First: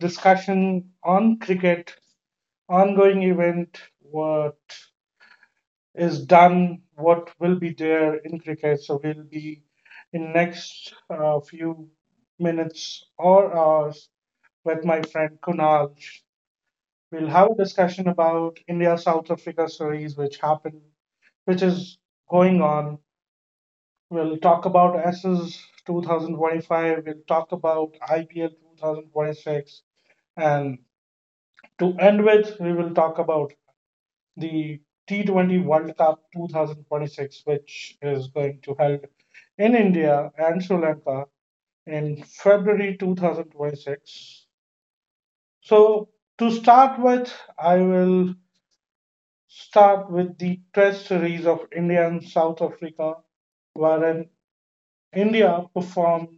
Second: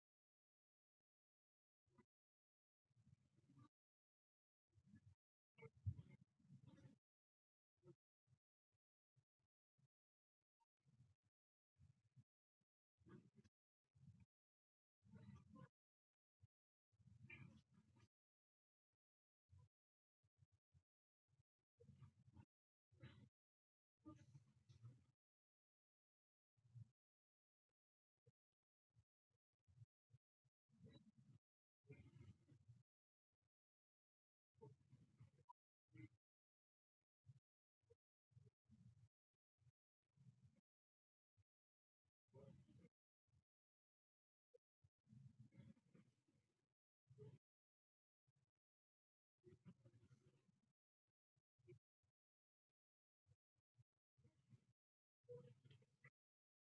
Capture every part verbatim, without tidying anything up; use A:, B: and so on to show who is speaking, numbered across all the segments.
A: discussion on cricket, ongoing event, what is done, what will be there in cricket. So, we'll be in next uh, few minutes or hours with my friend Kunal. We'll have a discussion about India South Africa series, which happened, which is going on. We'll talk about S S twenty twenty-five. We'll talk about I P L twenty twenty-six. And to end with, we will talk about the T twenty World Cup twenty twenty-six, which is going to held in India and Sri Lanka in February twenty twenty-six. So, to start with, I will start with the Test series of India and South Africa, wherein India performed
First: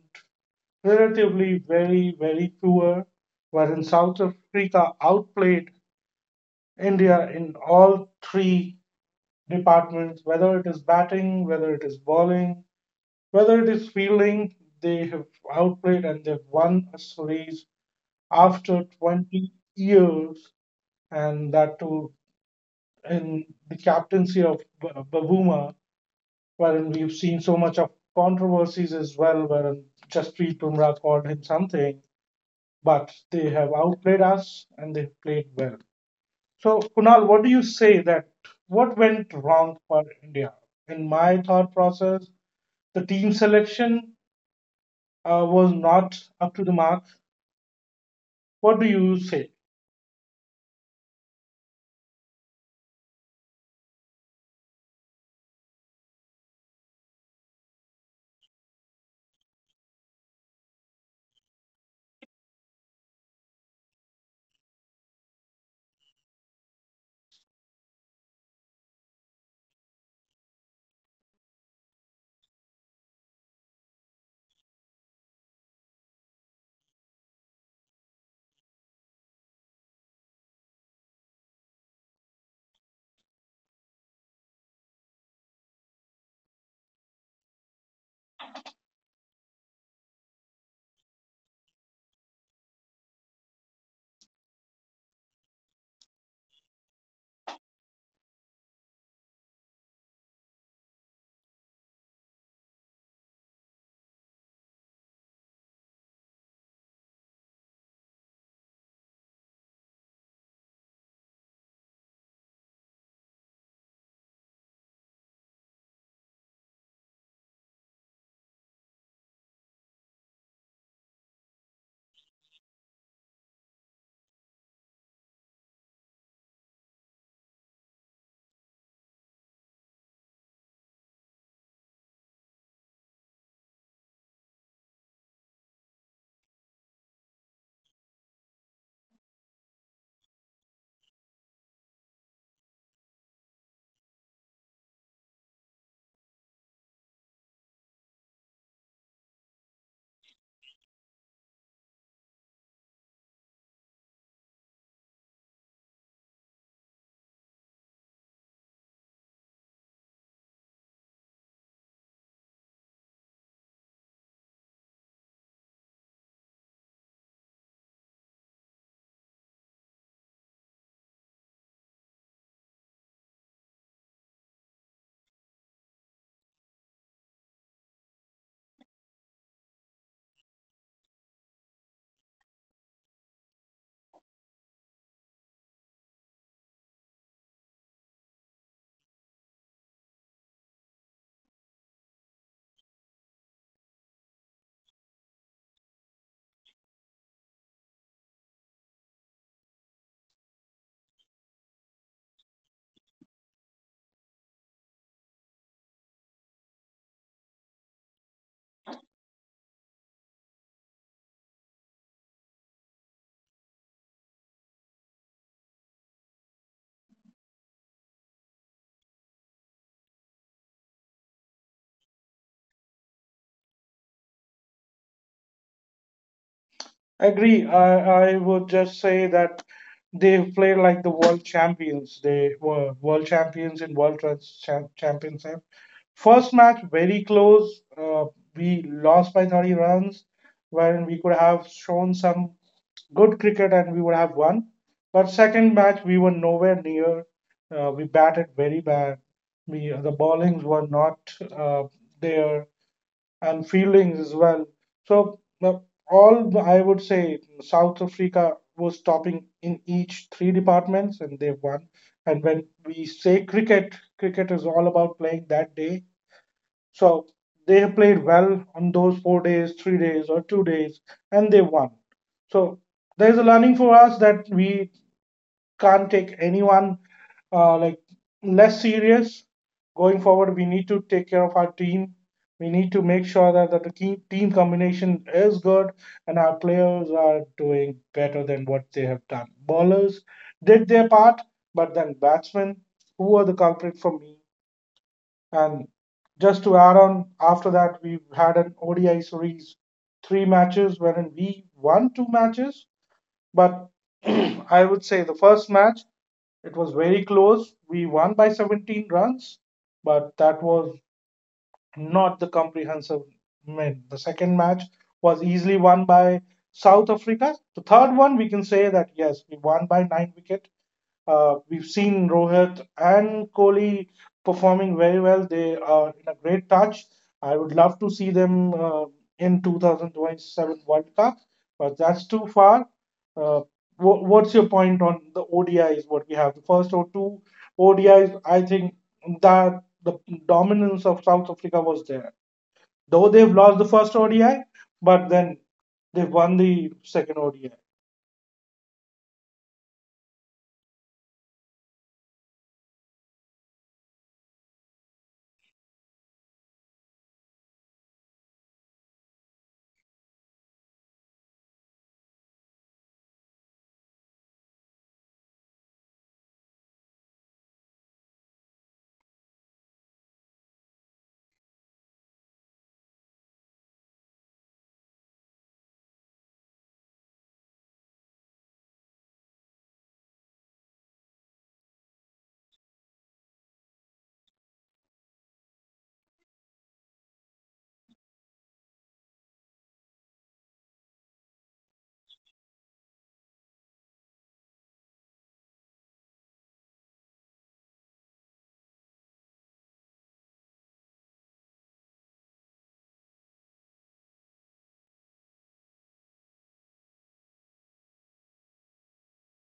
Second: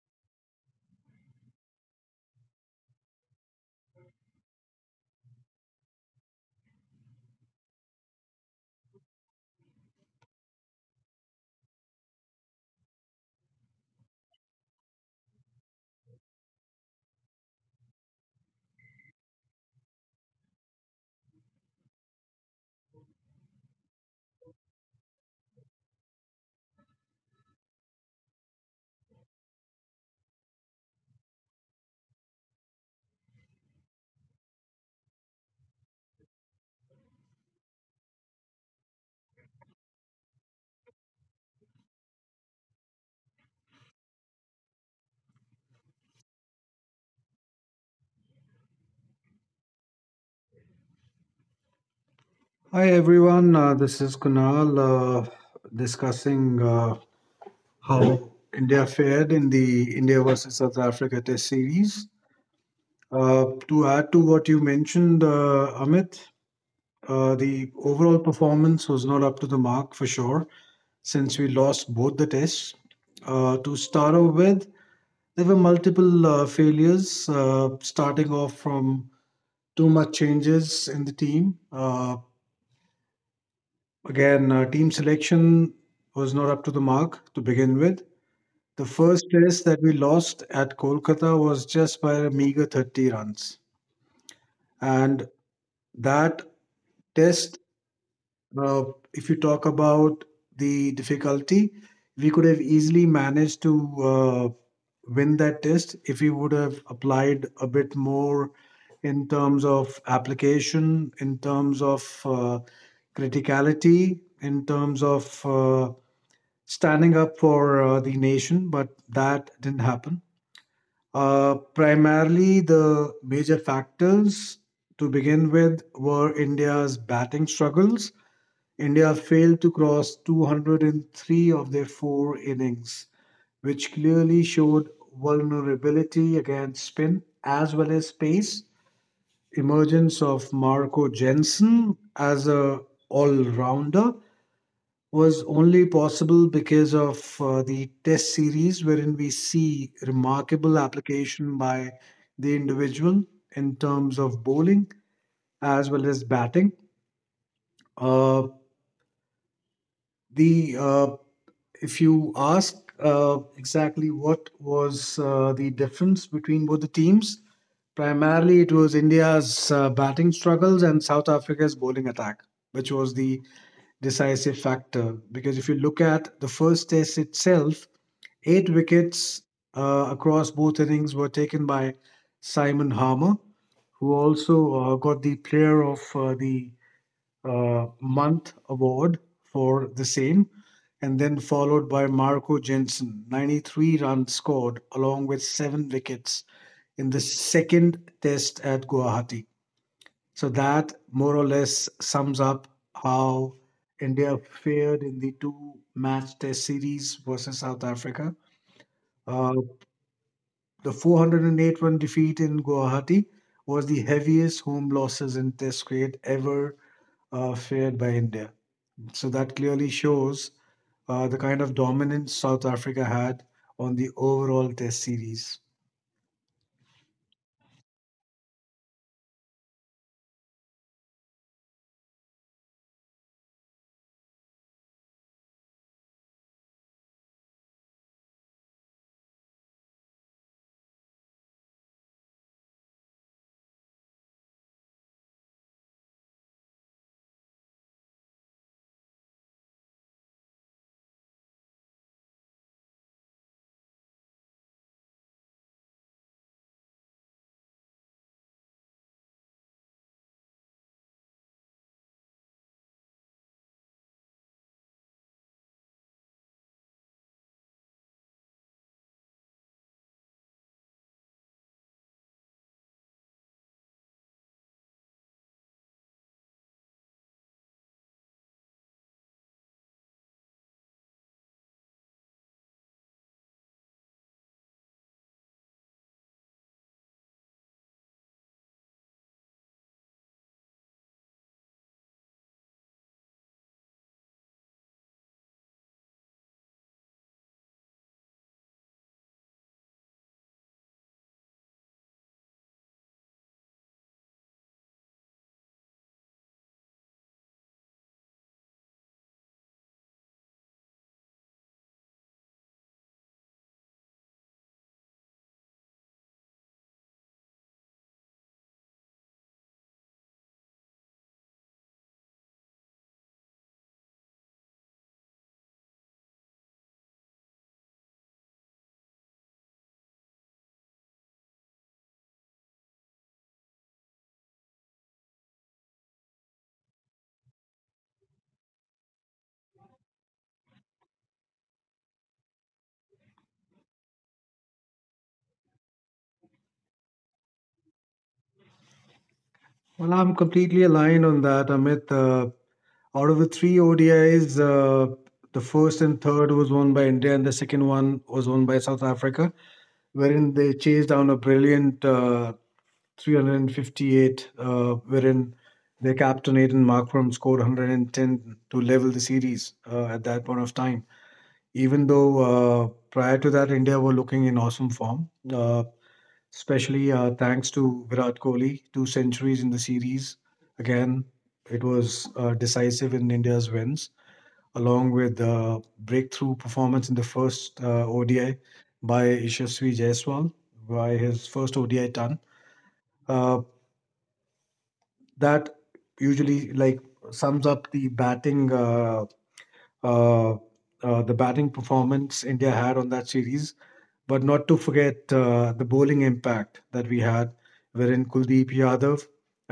A: relatively very, very poor, wherein South Africa outplayed India in all three departments, whether it is batting, whether it is bowling, whether it is fielding, they have outplayed and they've won a series after twenty years, and that too in the captaincy of B- Babuma, wherein we've seen so much of controversies as well, wherein Jasprit Bumrah called him something, but they have outplayed us and they played well. So, Kunal, what do you say that what went wrong for India? In my thought process, the team selection uh, was not up to the mark. What do you say?
B: Hi everyone, uh, this is Kunal uh, discussing uh, how India fared in the India versus South Africa Test series. Uh, to add to what you mentioned, uh, Amit, uh, the overall performance was not up to the mark for sure, since we lost both the tests. Uh, to start off with, there were multiple uh, failures, uh, starting off from too much changes in the team. Uh, Again, uh, team selection was not up to the mark to begin with. The first test that we lost at Kolkata was just by a meager thirty runs. And that test, uh, if you talk about the difficulty, we could have easily managed to uh, win that test if we would have applied a bit more in terms of application, in terms of uh, criticality, in terms of uh, standing up for uh, the nation, but that didn't happen. Uh, primarily, the major factors to begin with were India's batting struggles. India failed to cross two hundred three of their four innings, which clearly showed vulnerability against spin as well as pace. Emergence of Marco Jensen as a all-rounder was only possible because of uh, the test series, wherein we see remarkable application by the individual in terms of bowling as well as batting. Uh, the uh, If you ask uh, exactly what was uh, the difference between both the teams, primarily it was India's uh, batting struggles and South Africa's bowling attack, which was the decisive factor. Because if you look at the first test itself, eight wickets uh, across both innings were taken by Simon Harmer, who also uh, got the Player of uh, the uh, Month award for the same, and then followed by Marco Jensen. ninety-three runs scored, along with seven wickets in the second test at Guwahati. So that more or less sums up how India fared in the two match test series versus South Africa. Uh, The four hundred eight run defeat in Guwahati was the heaviest home losses in Test cricket ever uh, fared by India. So that clearly shows uh, the kind of dominance South Africa had on the overall Test series.
A: Agree. I, I would just say that they played like the world champions. They were world champions in World Trans Championship. First match, very close. Uh, we lost by thirty runs, when we could have shown some good cricket and we would have won. But second match we were nowhere near. Uh, we batted very bad. We uh, the bowlings were not uh, there and fieldings as well. So uh, all I would say South Africa was topping in each three departments and they won. And when we say cricket, cricket is all about playing that day, so they have played well on those four days, three days, or two days, and they won. So there's a learning for us that we can't take anyone uh, like less serious going forward. We need to take care of our team. We need to make sure that, that the key team combination is good and our players are doing better than what they have done. Bowlers did their part, but then batsmen, who are the culprit for me? And just to add on, after that, we've had an O D I series, three matches, wherein we won two matches. But I would say the first match, it was very close. We won by seventeen runs, but that was not the comprehensive win. The second match was easily won by South Africa. The third one, we can say that yes, we won by nine wicket. Uh, we've seen Rohit and Kohli performing very well. They are in a great touch. I would love to see them uh, in twenty twenty-seven World Cup, but that's too far. Uh, wha- what's your point on the O D Is? What we have the first or two O D Is? I think that the dominance of South Africa was there. Though they've lost the first O D I, but then they've won the second O D I.
B: Well, I'm completely aligned on that, Amit. Uh, out of the three O D Is, uh, the first and third was won by India, and the second one was won by South Africa, wherein they chased down a brilliant uh, three hundred fifty-eight, uh, wherein their captain Aidan Markram scored one hundred ten to level the series uh, at that point of time. Even though, uh, prior to that, India were looking in awesome form, uh, especially uh, thanks to Virat Kohli, two centuries in the series. Again, it was uh, decisive in India's wins, along with uh, breakthrough performance in the first uh, O D I by Ishasvi Jaiswal, by his first O D I ton. Uh, that usually like sums up the batting uh, uh, uh, the batting performance India had on that series. But not to forget uh, the bowling impact that we had, wherein Kuldeep Yadav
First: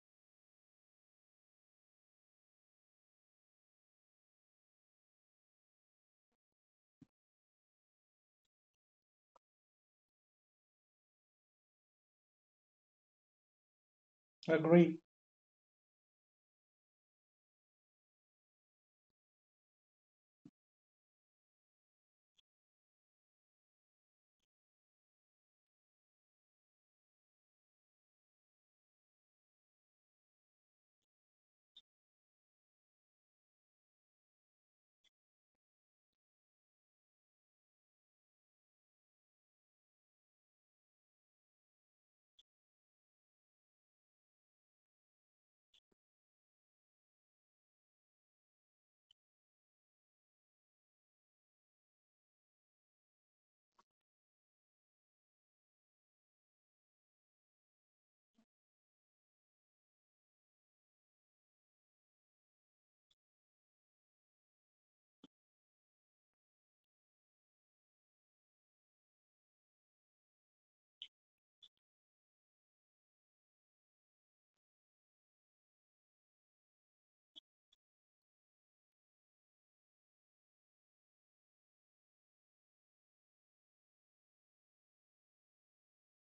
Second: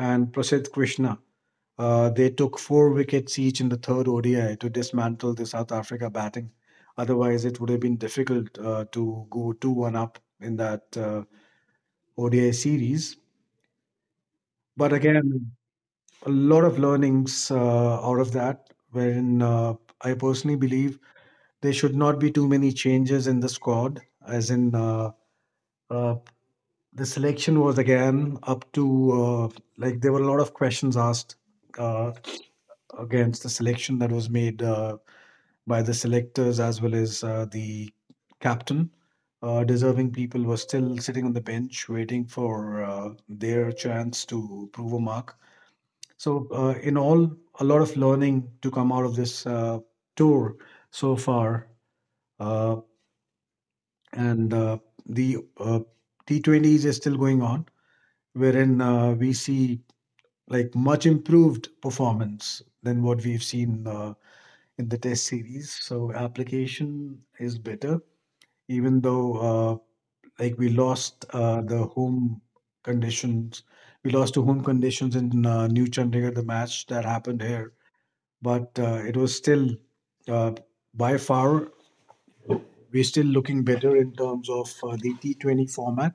B: and Prasad Krishna uh, they took four wickets each in the third O D I to dismantle the South Africa batting. Otherwise, it would have been difficult uh, to go two one up in that uh, O D I series. But
A: Agree.
B: again, a lot of learnings uh, out of that, wherein uh, I personally believe there should not be too many changes in the squad, as in uh, uh, the selection was again up to uh, like there were a lot of questions asked uh, against the selection that was made uh, by the selectors as well as uh, the captain. Uh, deserving people were still sitting on the bench waiting for uh, their chance to prove a mark. So, uh, in all, a lot of learning to come out of this uh, tour so far. Uh, and uh, the uh, T twenty s is still going on, wherein uh, we see like much improved performance than what we've seen uh, in the test series. So application is better, even though uh, like we lost uh, the home conditions. We lost to home conditions in uh, New Chandigarh, the match that happened here, but uh, it was still uh, by far we're still looking better in terms of uh, the T twenty format.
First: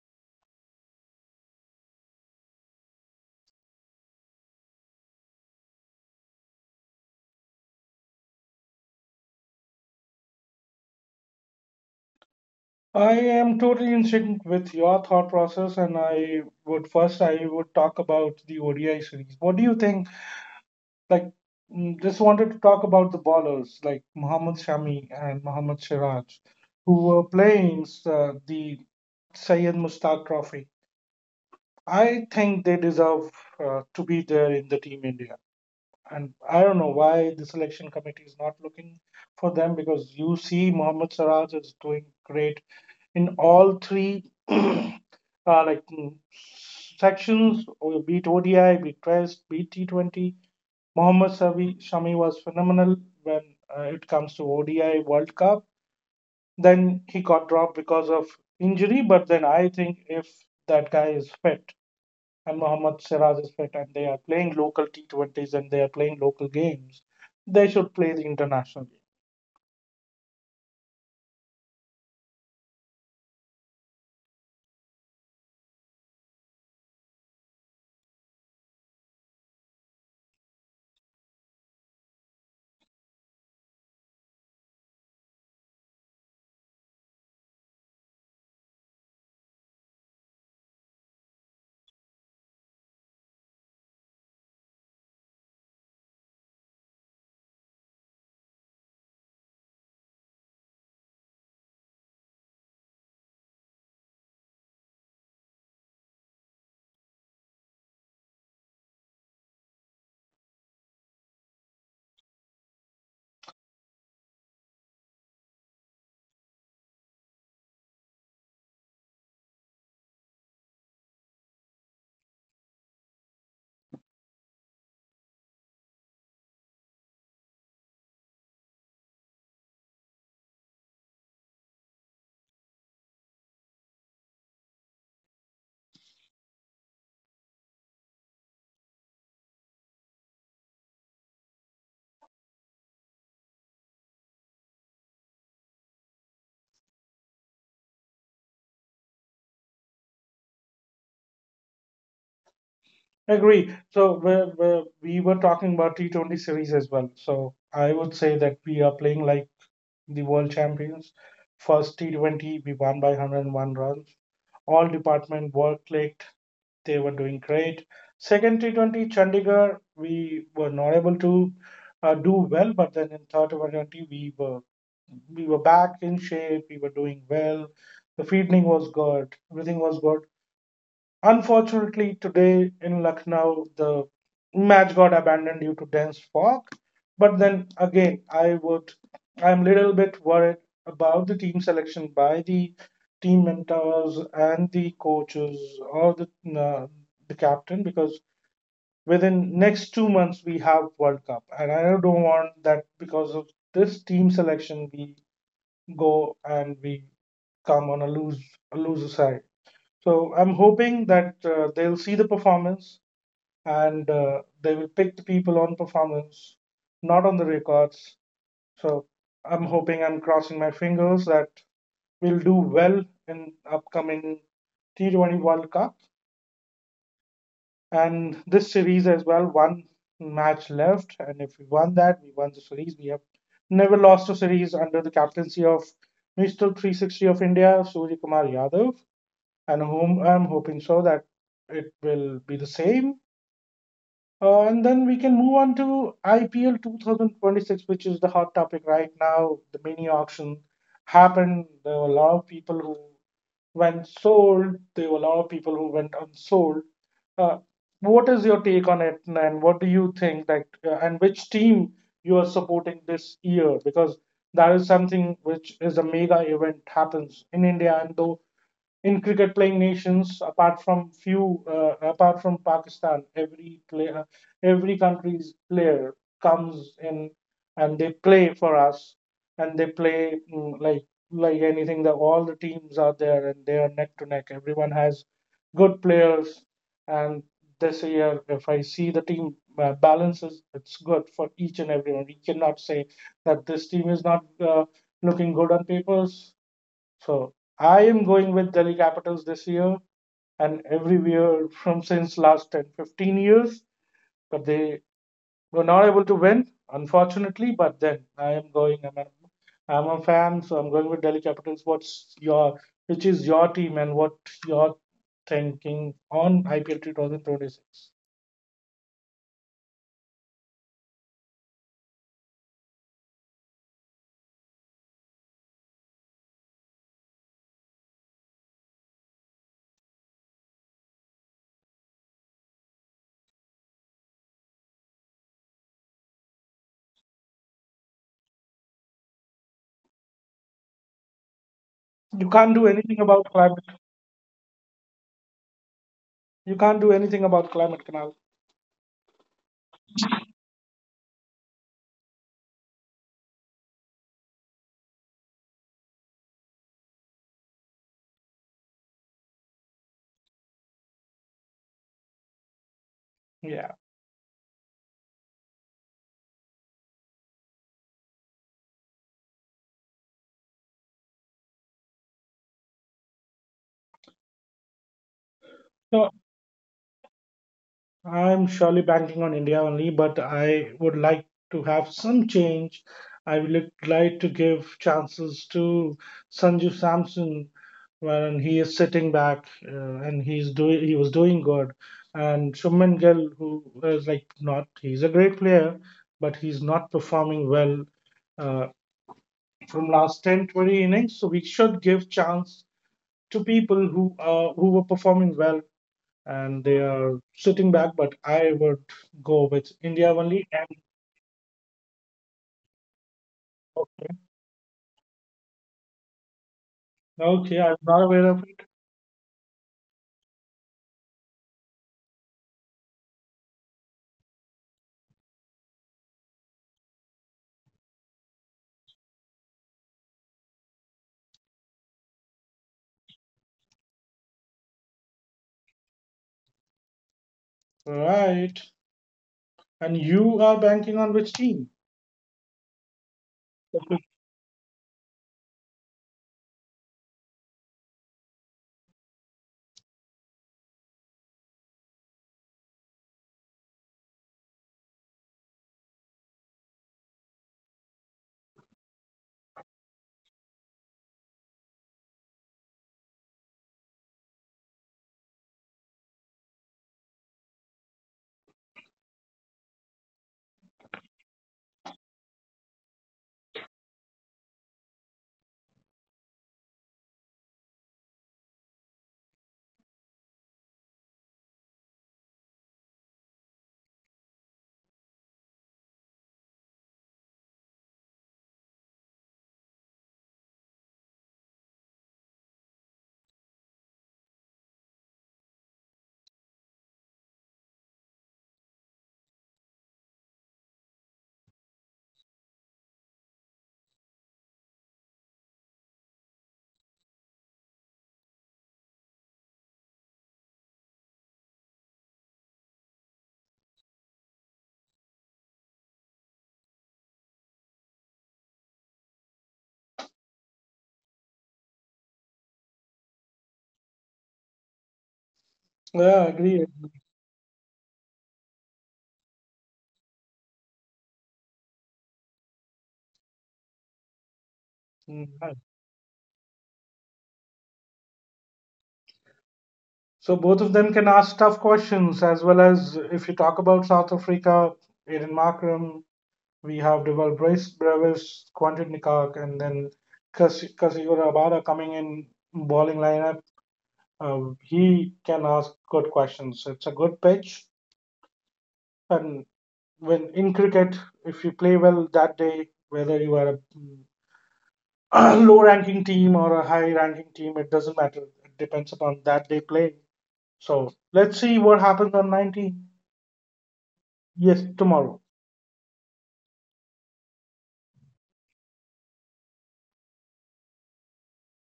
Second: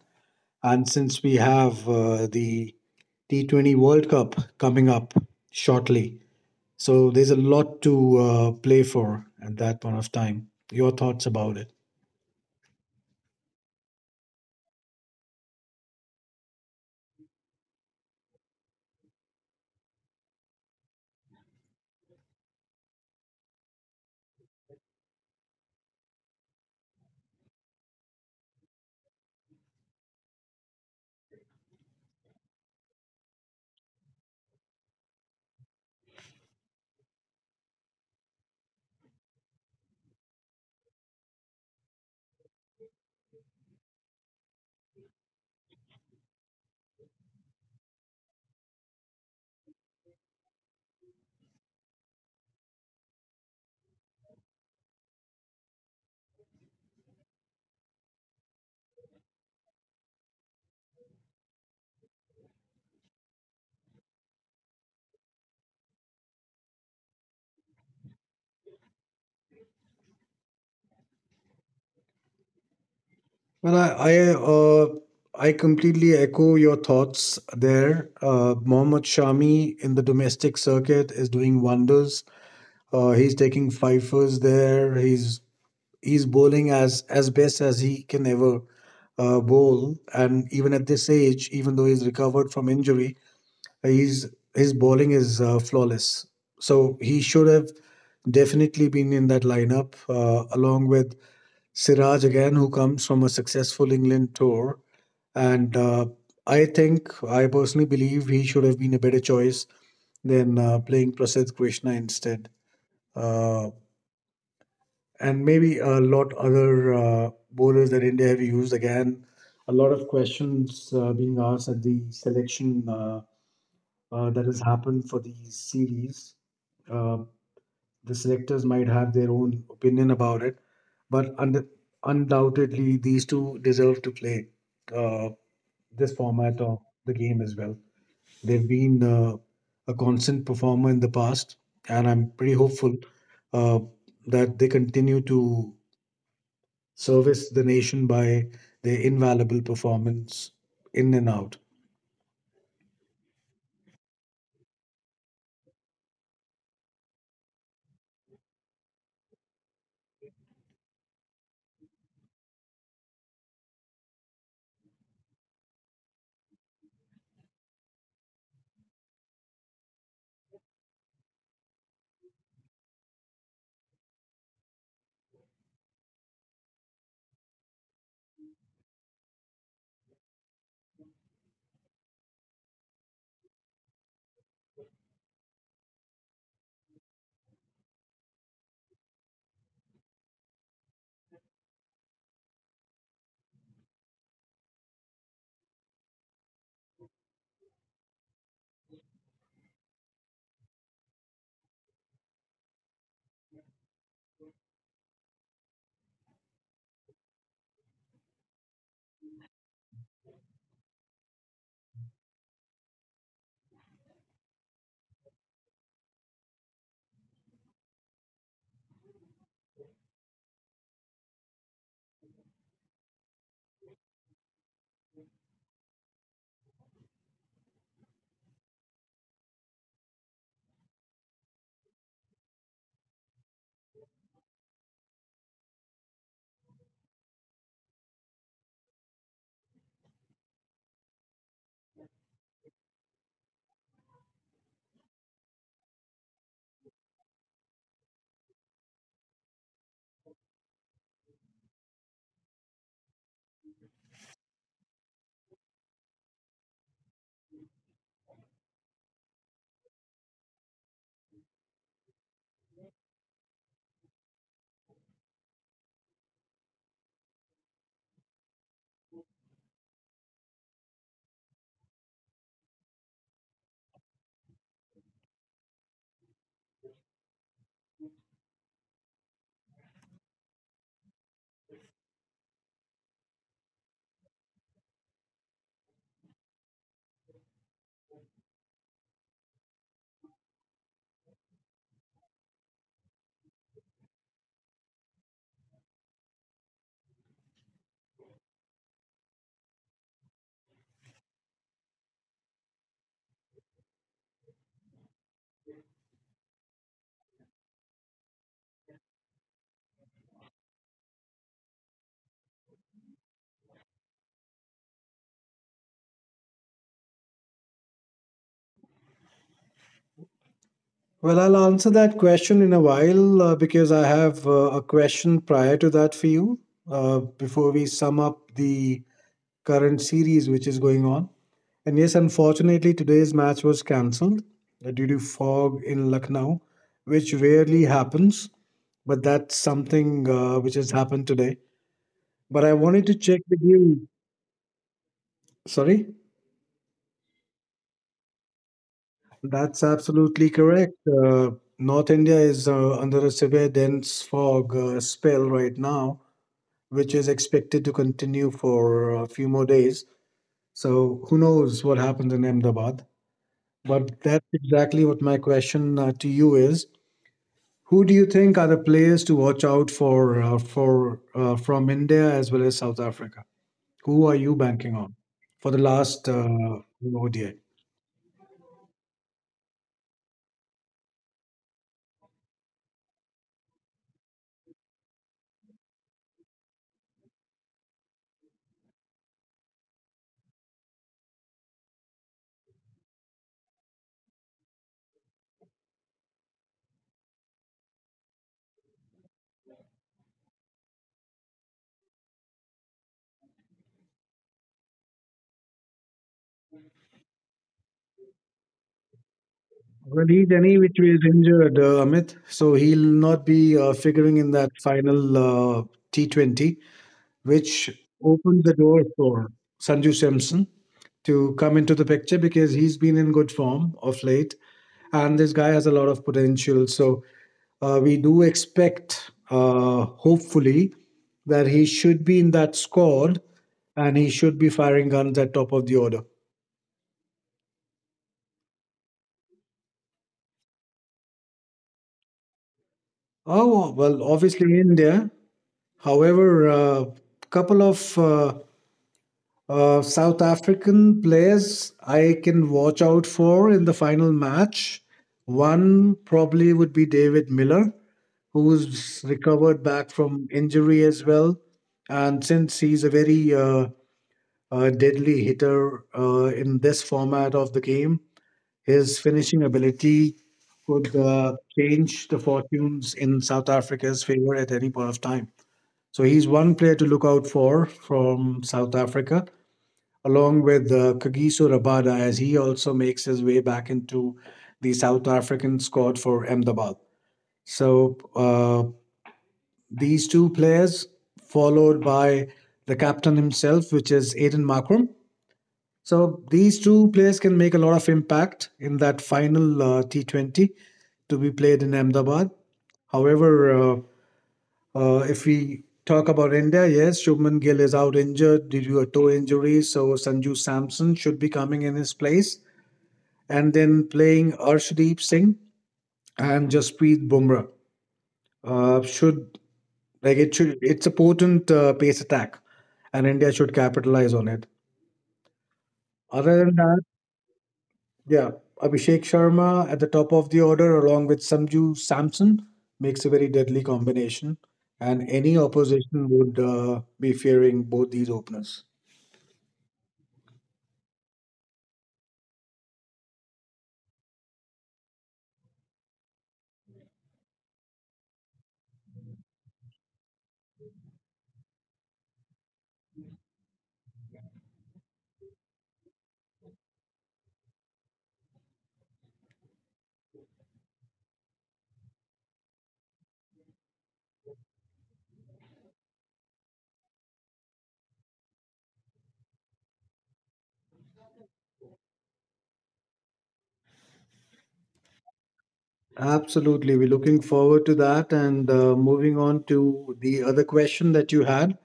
B: And since we have uh, the T twenty World Cup coming up shortly, so there's a lot to uh, play for at that point of time. Your thoughts about it?
A: I am totally in sync with your thought process, and I would first I would talk about the O D I series. What do you think? Like, mm, just wanted to talk about the ballers like Mohammad Shami and Mohammad Siraj, who were playing uh, the Syed Mustaq Trophy. I think they deserve uh, to be there in the Team India, and I don't know why the selection committee is not looking for them because you see Mohammad Siraj is doing great in all three uh, like mm, sections, or be it O D I, be it Test, be it T twenty. Mohammad Savi, Shami was phenomenal when uh, it comes to O D I World Cup. Then he got dropped because of injury, but then I think if that guy is fit and Mohammad Siraj is fit and they are playing local T twenties and they are playing local games, they should play the international game.
B: Well, I I, uh, I completely echo your thoughts there. Uh, Mohammad Shami in the domestic circuit is doing wonders. Uh, he's taking fifers there. He's he's bowling as as best as he can ever uh, bowl, and even at this age, even though he's recovered from injury, He's his bowling is uh, flawless. So he should have definitely been in that lineup uh, along with Siraj again, who comes from a successful England tour. And uh, I think I personally believe he should have been a better choice than uh, playing Prasad Krishna instead. Uh, and maybe a lot other uh, bowlers that India have used again. A lot of questions uh, being asked at the selection. Uh, uh, that has happened for these series. Uh, the selectors might have their own opinion about it, but und- undoubtedly, these two deserve to play uh, this format of the game as well. They've been uh, a constant performer in the past, and I'm pretty hopeful uh, that they continue to service the nation by their invaluable performance in and out.
A: Agree. So we we we were talking about T twenty series as well. So I would say that we are playing like the world champions. First T twenty, we won by one hundred one runs. All department were clicked. They were doing great. Second T twenty, Chandigarh, we were not able to uh, do well, but then in third T twenty, we were we were back in shape. We were doing well. The fielding was good. Everything was good. Unfortunately, today in Lucknow, the match got abandoned due to dense fog. But then again, I would, I'm little bit worried about the team selection by the team mentors and the coaches or the uh, the captain, because within next two months we have World Cup, and I don't want that because of this team selection we go and we come on a lose a loser side. So I'm hoping that uh, they'll see the performance and uh, they will pick the people on performance, not on the records. So I'm hoping I'm crossing my fingers that we'll do well in upcoming T twenty World Cup and this series as well. One match left, and if we won that, we won the series. We have never lost a series under the captaincy of Mister three sixty of India, Surya Kumar Yadav, and whom I'm hoping so that it will be the same. Uh, and then we can move on to I P L twenty twenty-six, which is the hot topic right now. The mini auction happened. There were a lot of people who went sold. There were a lot of people who went unsold. Uh, what is your take on it, and what do you think? Like, uh, and which team you are supporting this year? Because that is something which is a mega event happens in India, and though in cricket playing nations apart from few uh, apart from Pakistan, every player, every country's player comes in and they play for us and they play mm, like like anything, that all the teams are there and they are neck to neck, everyone has good players. And this year if I see the team uh, balances, it's good for each and everyone. We cannot say that this team is not uh, looking good on papers. So I am going with Delhi Capitals this year and every year from since last ten, fifteen years, but they were not able to win, unfortunately. But then I am going. I'm a, I'm a fan, so I'm going with Delhi Capitals. What's your Which is your team and what you're thinking on I P L twenty twenty-six?
B: Well, I'll answer that question in a while uh, because I have uh, a question prior to that for you uh, before we sum up the current series which is going on. And yes, unfortunately, today's match was cancelled uh, due to fog in Lucknow, which rarely happens, but that's something uh, which has happened today. But I
A: You
B: wanted to
A: can't do
B: check with
A: anything about
B: you.
A: climate.
B: Sorry,
A: You can't do anything about climate, canal.
B: that's absolutely correct. Uh, North India is uh, under a severe dense fog uh, spell right now which is expected to continue for a few more days. So who knows what happens in Ahmedabad?
A: Yeah.
B: But that's exactly what my question uh, to you is: Who do you think are the players to watch out for uh, for uh, from India as well as South Africa? Who are you banking on for the last
A: So
B: uh, O D I?
A: I'm surely banking on India only, but I would like to have some change. I would look- like to give chances to Sanju Samson, when he is sitting back uh, and he's doing he was doing good, and Shubman Gill who is like not, he's a great player, but he's not performing well uh, from last ten twenty innings. So we should give chance to people who uh, who were performing well and they are sitting back. But I would go with
B: Well,
A: India
B: he's any
A: only.
B: which
A: And
B: way is injured, uh, Amit. So he'll not be uh, figuring
A: okay,
B: in that final uh, T twenty, which
A: okay, I'm not aware
B: opened the
A: of it.
B: door for Sanju Samson to come into the picture because he's been in good form of late, and this guy has a lot of potential. So uh, we do expect, uh, hopefully, that he should be in that squad and he should be firing guns at top of the order.
A: Right. And you are banking on which team?
B: Oh well, obviously India. However, a couple of uh, Uh, South African players I can watch out for in the final match. One probably would be David Miller, who's recovered back from injury as well. And since he's a very uh, uh, deadly hitter uh, in this format of the game, his finishing ability could uh, change the fortunes in South Africa's favor at any point of time. So he's one player to look out for from South Africa along with uh, Kagiso Rabada as he also makes his way back into the South African squad for Ahmedabad. So uh, these two players, followed by the captain himself, which is Aiden Markram. So these two players can make a lot of impact in that final uh, T twenty to be played in Ahmedabad. However, uh, uh, if we talk about India, yes, Shubman Gill is out injured due to a toe injury, so Sanju Samson should be coming in his place, and then playing Arshdeep Singh and Jasprit Bumrah. Uh, should like it should it's a potent uh, pace attack, and India should capitalize on it.
A: Yeah,
B: Other than
A: agree.
B: that, yeah, Abhishek Sharma at the top of the order along with Sanju Samson makes a very deadly combination, and
A: Mm,
B: any
A: right.
B: opposition would uh, be fearing both these openers.
A: So both of them can ask tough questions. As well, as if you talk about South Africa, Aiden Markram, we have Duval Brace Brevis, Quentin Nikak, and then Kasigura Abada coming in bowling lineup. Uh, he can ask good questions. It's a good pitch, and when in cricket, if you play well that day, whether you are a low ranking team or a high ranking team, it doesn't matter. It depends upon that day playing. So let's see what happens on nineteen. Yes, tomorrow.
B: Absolutely. We're looking forward to that. And uh, moving on to the other question that you had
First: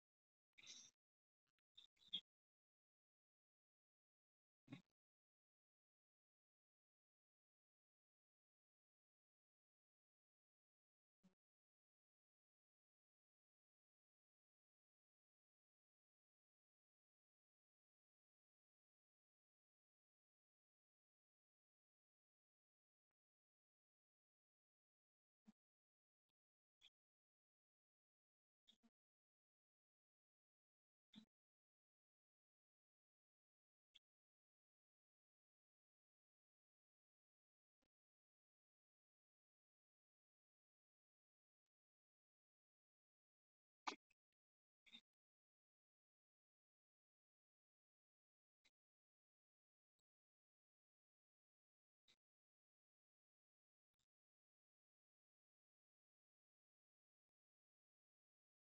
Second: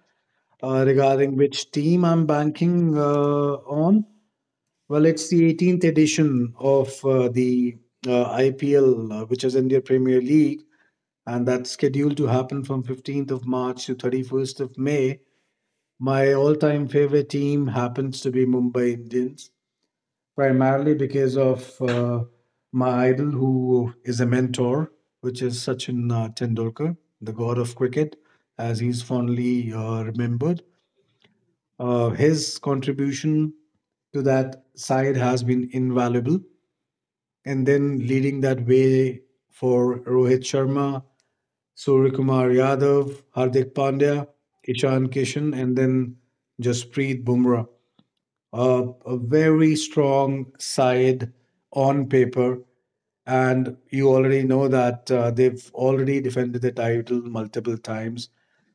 B: uh, regarding which team I'm banking uh, on. Well, it's the eighteenth edition of uh, the uh, I P L, uh, which is India Premier League, and that's scheduled to happen from fifteenth of March to thirty-first of May. My all time favorite team happens to be Mumbai Indians primarily because of uh, my idol, who is a mentor, which is Sachin uh, Tendulkar, the god of cricket, as he's fondly uh, remembered. Uh, his contribution to that side has been invaluable. And then leading that way for Rohit Sharma, Surya Kumar Yadav, Hardik Pandya, Ishan Kishan, and then Jasprit Bumrah, uh, a very strong side on paper, and you already know that uh, they've already defended the title multiple times.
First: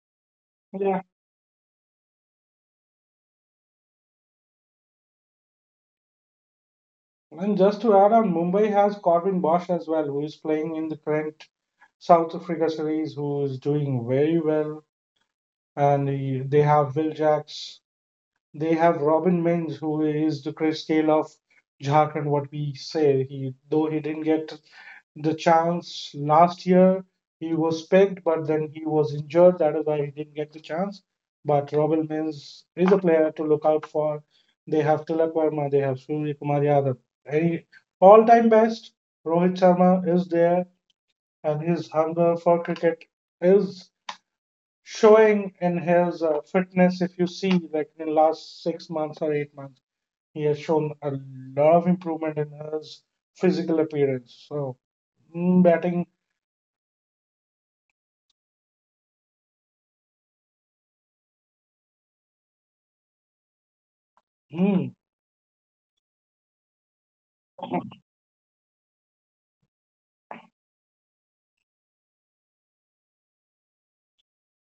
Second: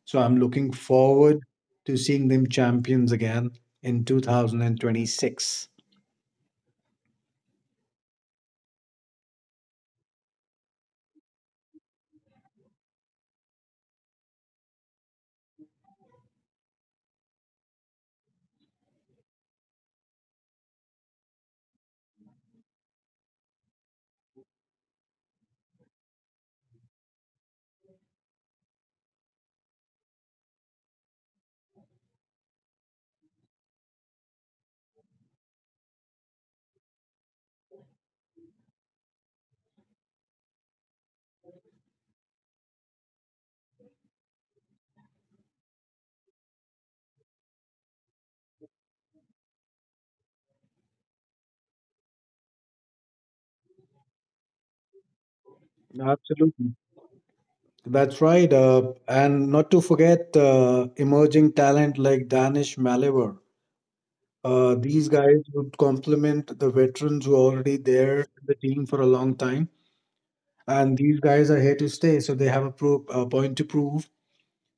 B: So I'm looking
A: Yeah.
B: forward to seeing them champions again in two thousand twenty-six.
A: And just to add on, Mumbai has Corbin Bosch as well, who is playing in the current South Africa series, who is doing very well. And he, they have Will Jacks. They have Robin Mins, who is the Chris Gayle of Jharkhand, what we say. He, though he didn't get the chance last year. He was picked, but then he was injured. That is why he didn't get the chance. But Robin Mills is a player to look out for. They have Tilak Verma, they have Surya Kumar Yadav. Any all-time best, Rohit Sharma is there, and his hunger for cricket is showing in his uh, fitness. If you see, like in the last six months or eight months, he has shown a lot of improvement in his physical appearance. So mm, batting.
B: Absolutely. That's right. Uh, and not to forget uh, emerging talent like Danish Maliver. Uh,
A: Hmm.
B: these guys would complement the veterans who are already there in the team for a long time. And these guys are here to stay, so they have a, pro- a point to prove.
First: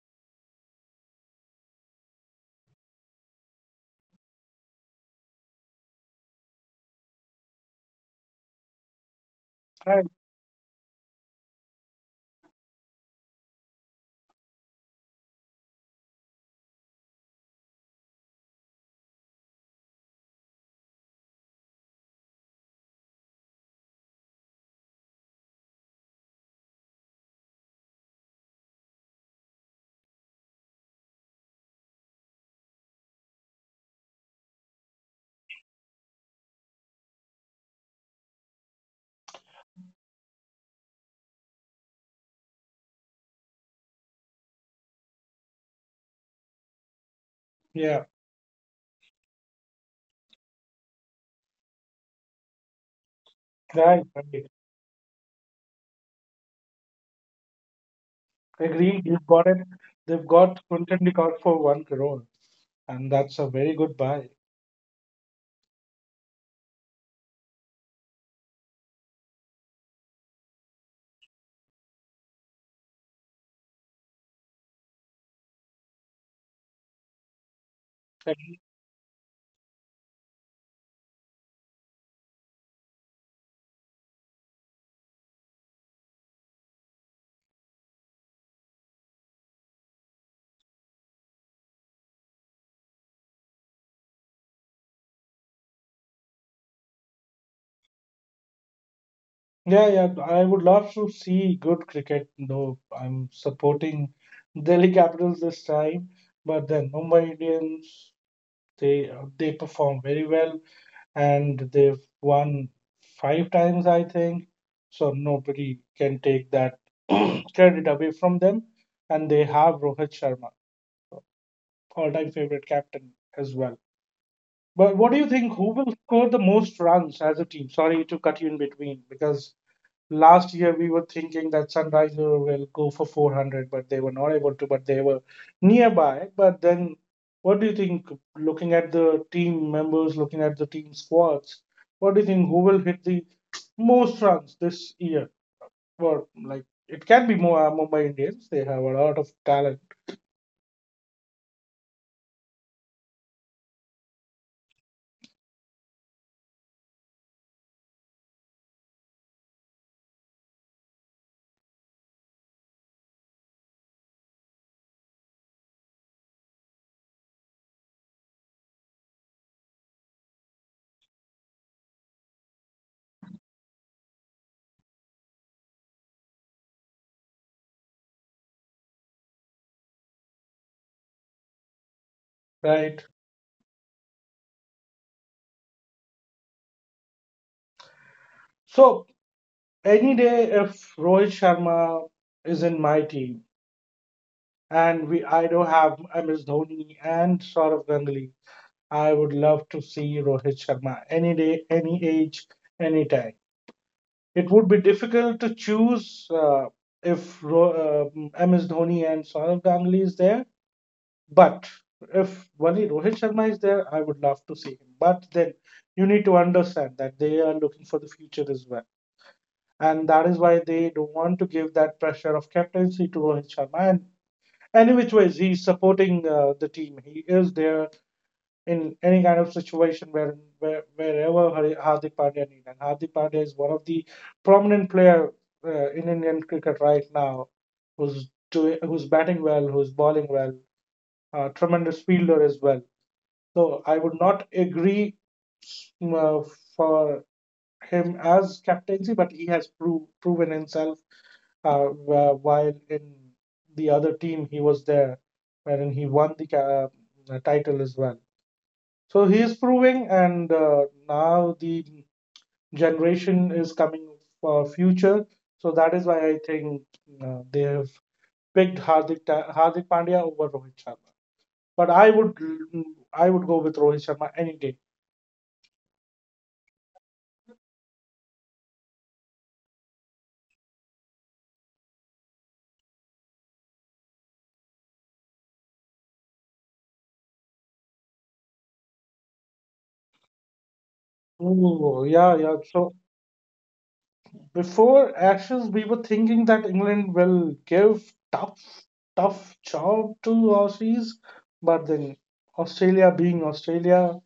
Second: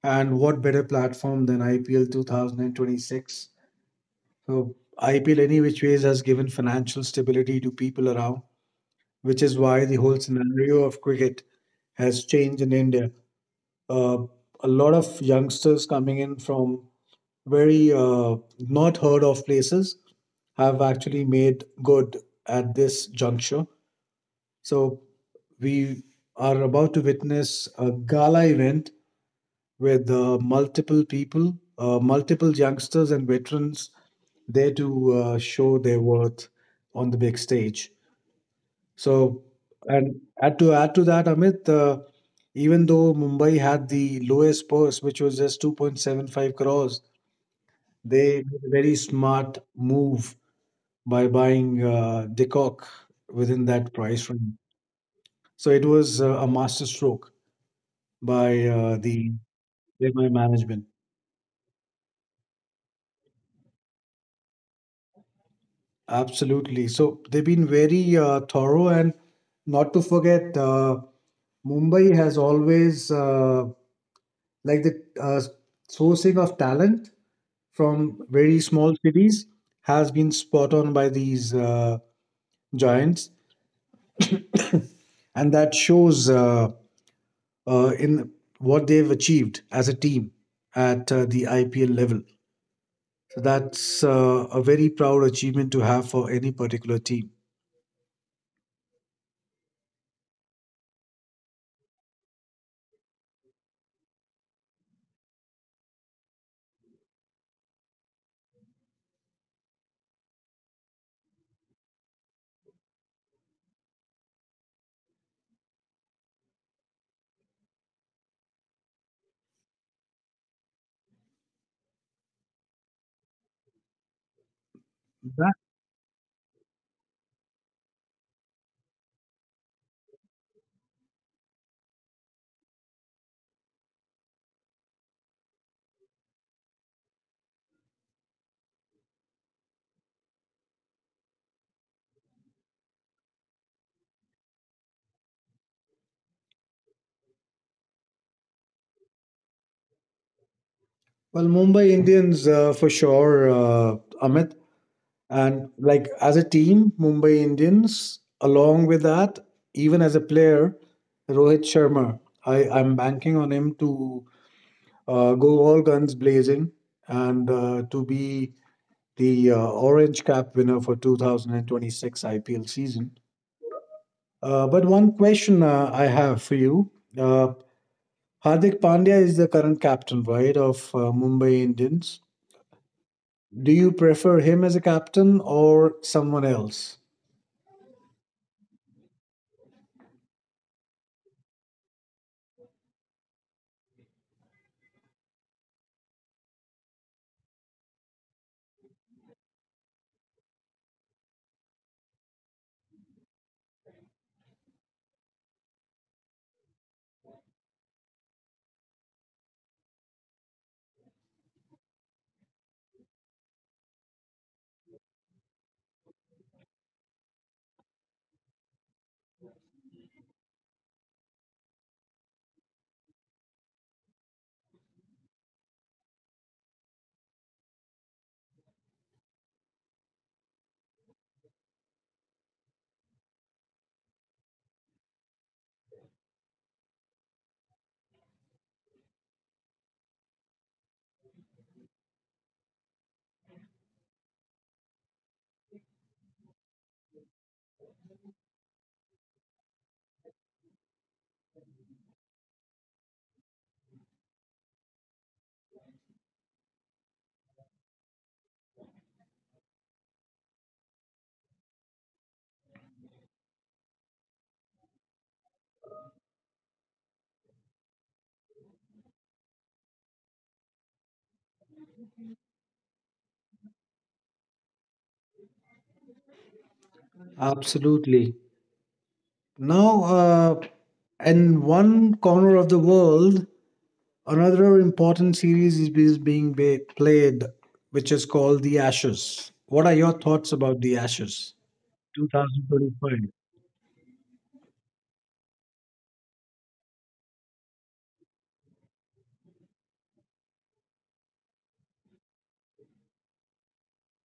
B: And what better platform than I P L twenty twenty-six? So I P L, any which ways, has given financial stability to people around, which is why the
A: Right.
B: whole scenario of cricket has changed in India. Uh, a lot of youngsters coming in from very uh, not heard of places have actually made good at this juncture. So we are about to witness a gala event with uh, multiple people, uh, multiple youngsters and veterans there to uh, show their worth on the big stage. So, and add to add to that, Amit, uh, even though Mumbai had the lowest purse, which was just two point seven five crores,
A: Yeah.
B: they made a very smart move by buying uh, Decock within that
A: Right.
B: price range.
A: Right.
B: So it was uh, a master stroke by uh,
A: Agreed.
B: the
A: You've got it.
B: by my
A: They've got
B: management.
A: Kuntan Dekkar for one crore, and that's a very good buy.
B: Absolutely. So they've been very uh, thorough, and not to forget, uh, Mumbai has always uh, like the uh, sourcing of talent from very
A: And
B: small cities has been spot on by these uh, giants, and that shows uh, uh, in what they've achieved as a team at uh, the I P L level. So that's uh, a very proud achievement to have for any particular team.
A: yeah, yeah, I would love to see good cricket, though I'm supporting Delhi Capitals this time. But then Mumbai Indians, they uh, they perform very well, and they've won five times, I think. So nobody can take that credit away from them. And they have Rohit Sharma, all-time favorite captain as well. But what do you
B: Yeah.
A: think? Who will score the most runs as a team? Sorry to cut you in between because last year we were thinking that Sunriser will go for four hundred, but they were not able to, but they were nearby. But then, what do you think? Looking at the team members, looking at the team squads, what do you think? Who will hit the most runs this year? Well, like it can be more Mumbai Indians. They have a lot of talent,
B: Well, Mumbai Indians uh, for sure, uh, Amit. And like as a team, Mumbai Indians, along with that, even as a player, Rohit Sharma, I, I'm banking on him to uh, go all guns blazing and uh, to be the uh, Orange Cap winner for two thousand twenty-six I P L season. Uh, but one question uh, I have for you. Uh, Hardik Pandya is the current captain, right, of uh, Mumbai Indians.
A: right?
B: Do you prefer him as a captain or someone else?
A: So any day, if Rohit Sharma is in my team and we I do have M S Dhoni and Saurav Ganguly, I would love to see Rohit Sharma any day, any age, any time. It would be difficult to choose uh, if Ro- um M S Dhoni and Saurav Ganguly is there, but if only Rohit Sharma is there, I would love to see him. But then you need to understand that they are looking for the future as well, and that is why they don't want to give that pressure of captaincy to Rohit Sharma. And any which ways, he's supporting uh, the team. He is there in any kind of situation where, where wherever Hari- Hardik Pandya needs. And Hardik Pandya is one of the prominent player uh, in Indian cricket right now, who's doing, who's batting well, who's bowling well, uh, tremendous fielder as well. So I would not agree uh, for him as captaincy, but he has pro- proven himself uh, wh- while in the other team he was there, wherein he won the ca- uh, title as well. So he is proving, and uh, now the generation is coming for future. So that is why I think uh, they have picked Hardik Ta- Hardik Pandya over Rohit Sharma. But I would I would go with Rohit Sharma any day.
B: Absolutely. Now, uh, in one corner of the world, another important series is is being be- played, which is called the Ashes. What are your thoughts about the Ashes?
A: Oh yeah, yeah. So
B: two thousand twenty-five.
A: before Ashes, we were thinking that England will give tough, tough job to Aussies, but then Australia being Australia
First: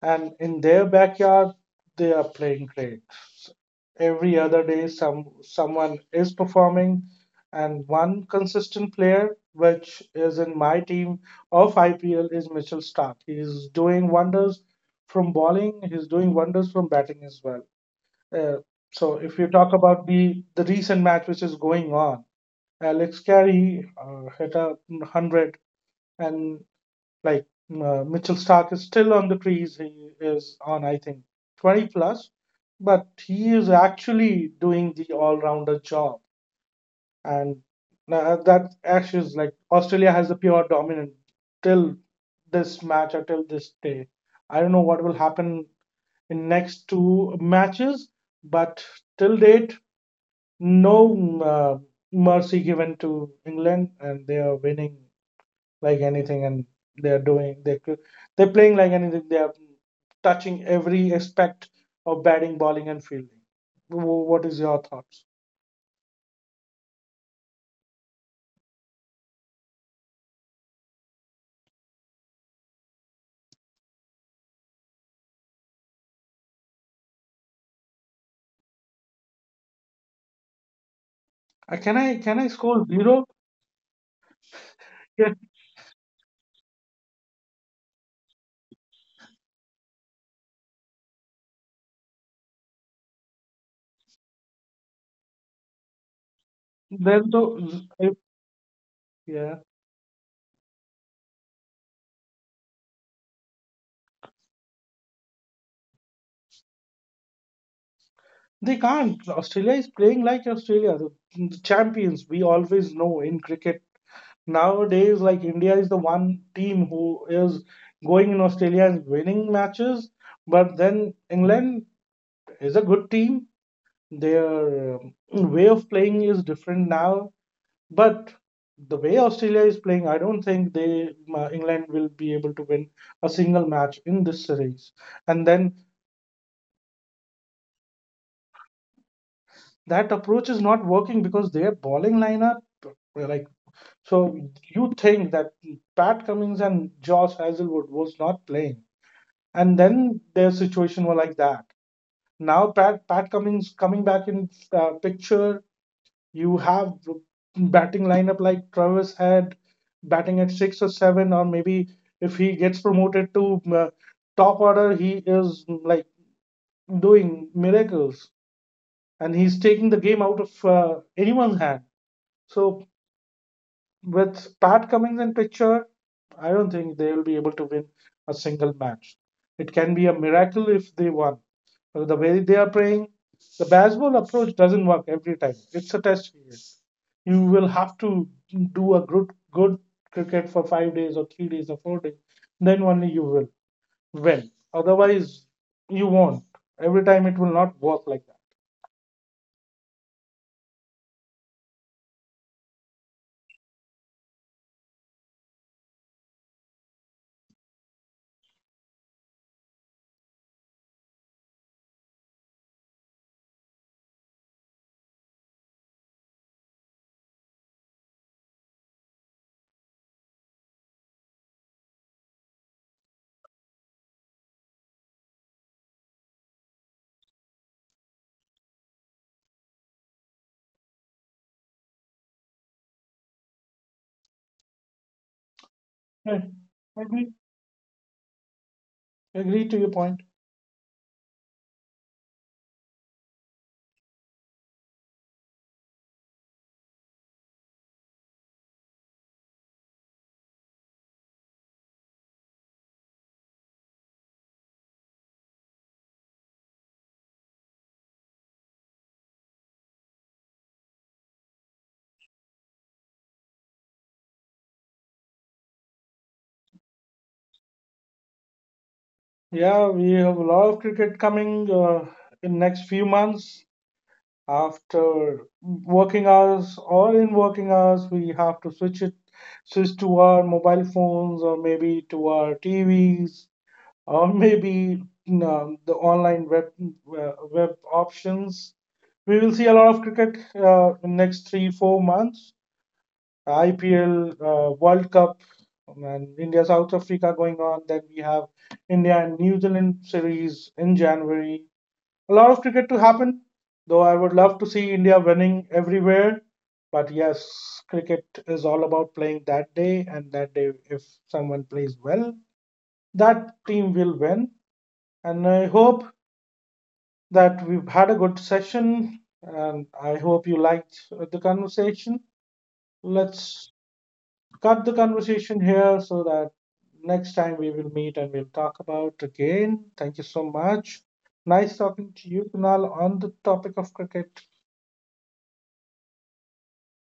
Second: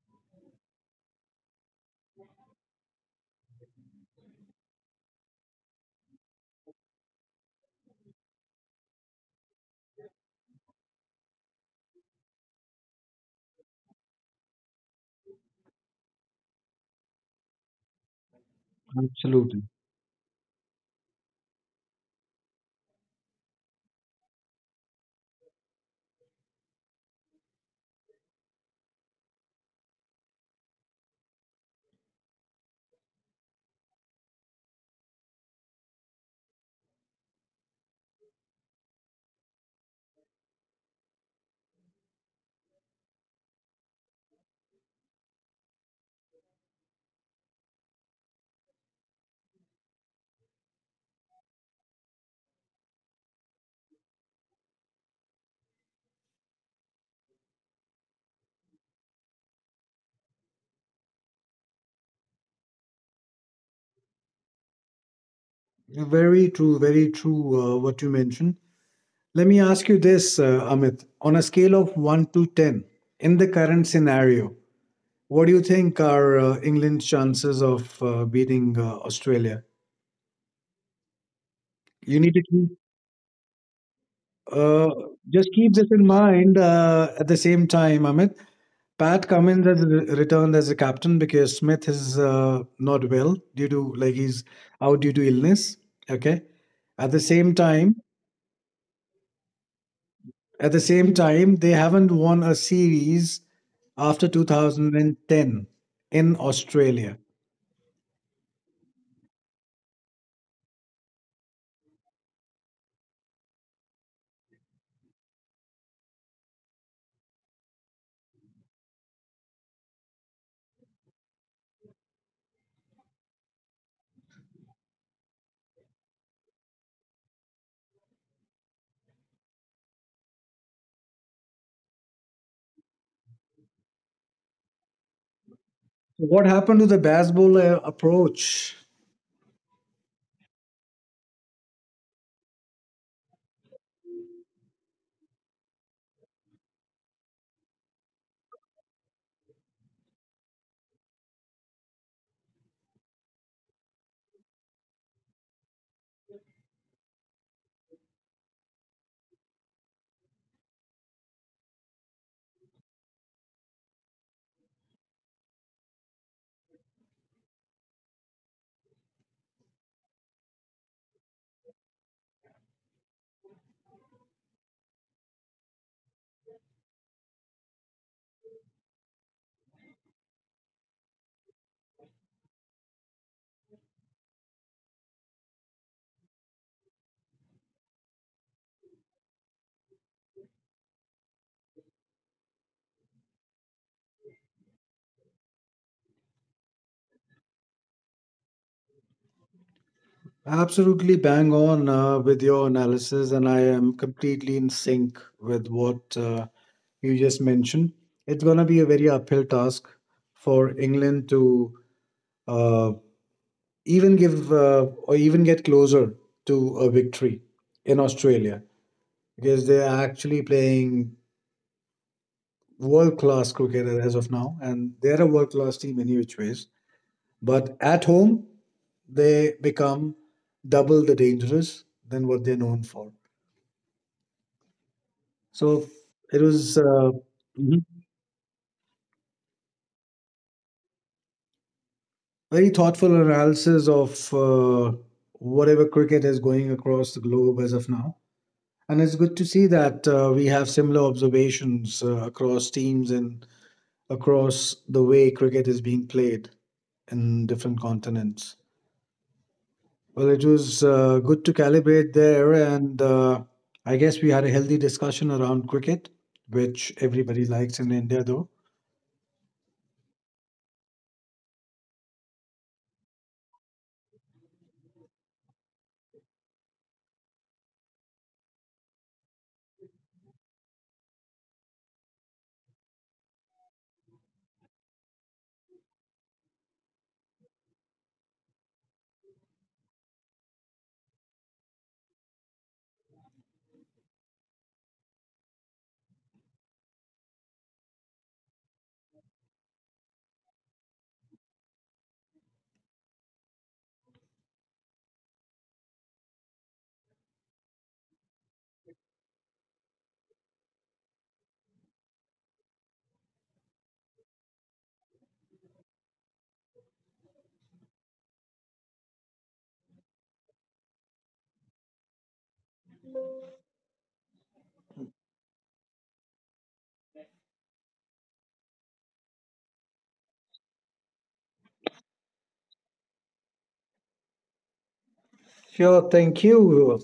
A: and in their backyard, they are playing great. Every other day, some someone is performing, and one consistent player, which is in my team of I P L, is Mitchell Stark. He's doing wonders from bowling. He's doing wonders from batting as well. Uh, so if you
B: Absolutely.
A: talk about the the recent match which is going on, Alex Carey uh, hit a hundred, and like uh, Mitchell Stark is still on the trees. He is on, I think, twenty plus, but he is actually doing the all rounder job, and uh, that actually is like Australia has the pure dominant till this match or till this day. I don't know what will happen in next two matches, but till date no mm, uh, mercy given to England, and they are winning like anything, and they are doing they they're they're playing like anything. They are touching every aspect of batting, bowling, and fielding. Wh- What is your thoughts?
B: Very true, very true, uh, what you mentioned. Let me ask you this, uh, Amit. On a scale of one to ten, in the current scenario, what do you think are uh, England's chances of uh, beating uh, Australia?
A: Uh, Can
B: You
A: I
B: need to
A: can I
B: keep,
A: score zero?
B: uh,
A: Yes,
B: just keep this in mind uh, at the same time, Amit. Pat Cummins has re- returned as a captain because Smith is uh, not well due to, like, he's out due to illness. Okay. At the
A: there's no
B: same time,
A: if- yeah.
B: At the same time, they haven't won a series after two thousand ten in Australia.
A: They can't. Australia is playing like Australia, the, the champions. We always know in cricket nowadays like India is the one team who is going in Australia and winning matches, but then England is a good team. Their um, way of playing is different now, but the way Australia is playing, I don't think they uh, England will be able to win a single match in this series. And then
B: So what happened to the baseball uh, approach?
A: that approach is not working because their bowling lineup, like, so you think that Pat Cummings and Josh Hazelwood was not playing, and then their situation were like that. Now Pat Pat Cummings coming back in uh, picture. You have batting lineup like Travis had batting at six or seven, or maybe if he gets promoted to uh, top order, he is like doing miracles, and he's taking the game out of uh, anyone's hand. So with Pat Cummings in picture, I don't think they will be able to win a single match. It can be a miracle if they won uh, the way they are playing. The baseball approach doesn't work every time. It's a test period. You will have to do a good good cricket for five days or three days or four days. Then only you will win. Otherwise, you won't. Every time it will not work like that.
B: Absolutely bang on uh, with your analysis, and I am completely in sync with what uh, you just mentioned. It's going to be a very uphill task for England to uh, even give uh, or even get closer to a victory in Australia because they are actually playing world class cricketer as of now, and they're a world class team in which ways. But at home, they become double the dangerous than what they're known for. So it
A: Right.
B: was uh,
A: Agree.
B: Mhm.
A: Agree to your point.
B: Very thoughtful analysis of uh, whatever cricket is going across the globe as of now. And it's good to see that uh, we have similar observations uh, across teams and across the way cricket is being played in different continents. Well, it was uh, good to calibrate there, and uh, I guess we had a healthy discussion around cricket, which everybody likes in India, though.
A: Yeah, we have a lot of cricket coming uh, in next few months. After working hours or in working hours, we have to switch it switch to our mobile phones or maybe to our T Vs or maybe um, the online web uh, web options. We will see a lot of cricket uh, in next three four months. IPL, uh, world cup, um, and India South Africa going on, then we have India and New Zealand series in January. A lot of cricket to happen. Though I would love to see India winning everywhere. But yes, cricket is all about playing that day, and that day, if someone plays well, that team will win. And I hope that we've had a good session, and I hope you liked uh, the conversation. Let's cut the conversation here so that next time we will meet and we'll talk about again. Thank you so much. Nice talking to you, Kunal, on the topic of cricket.
B: Sure, thank you.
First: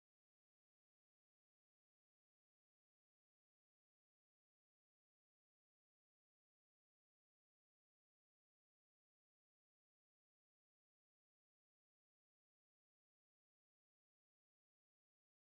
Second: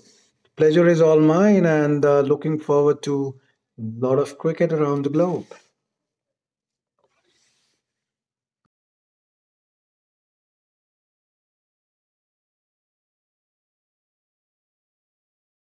B: Pleasure is all mine, and uh, looking forward to a lot of cricket around the globe.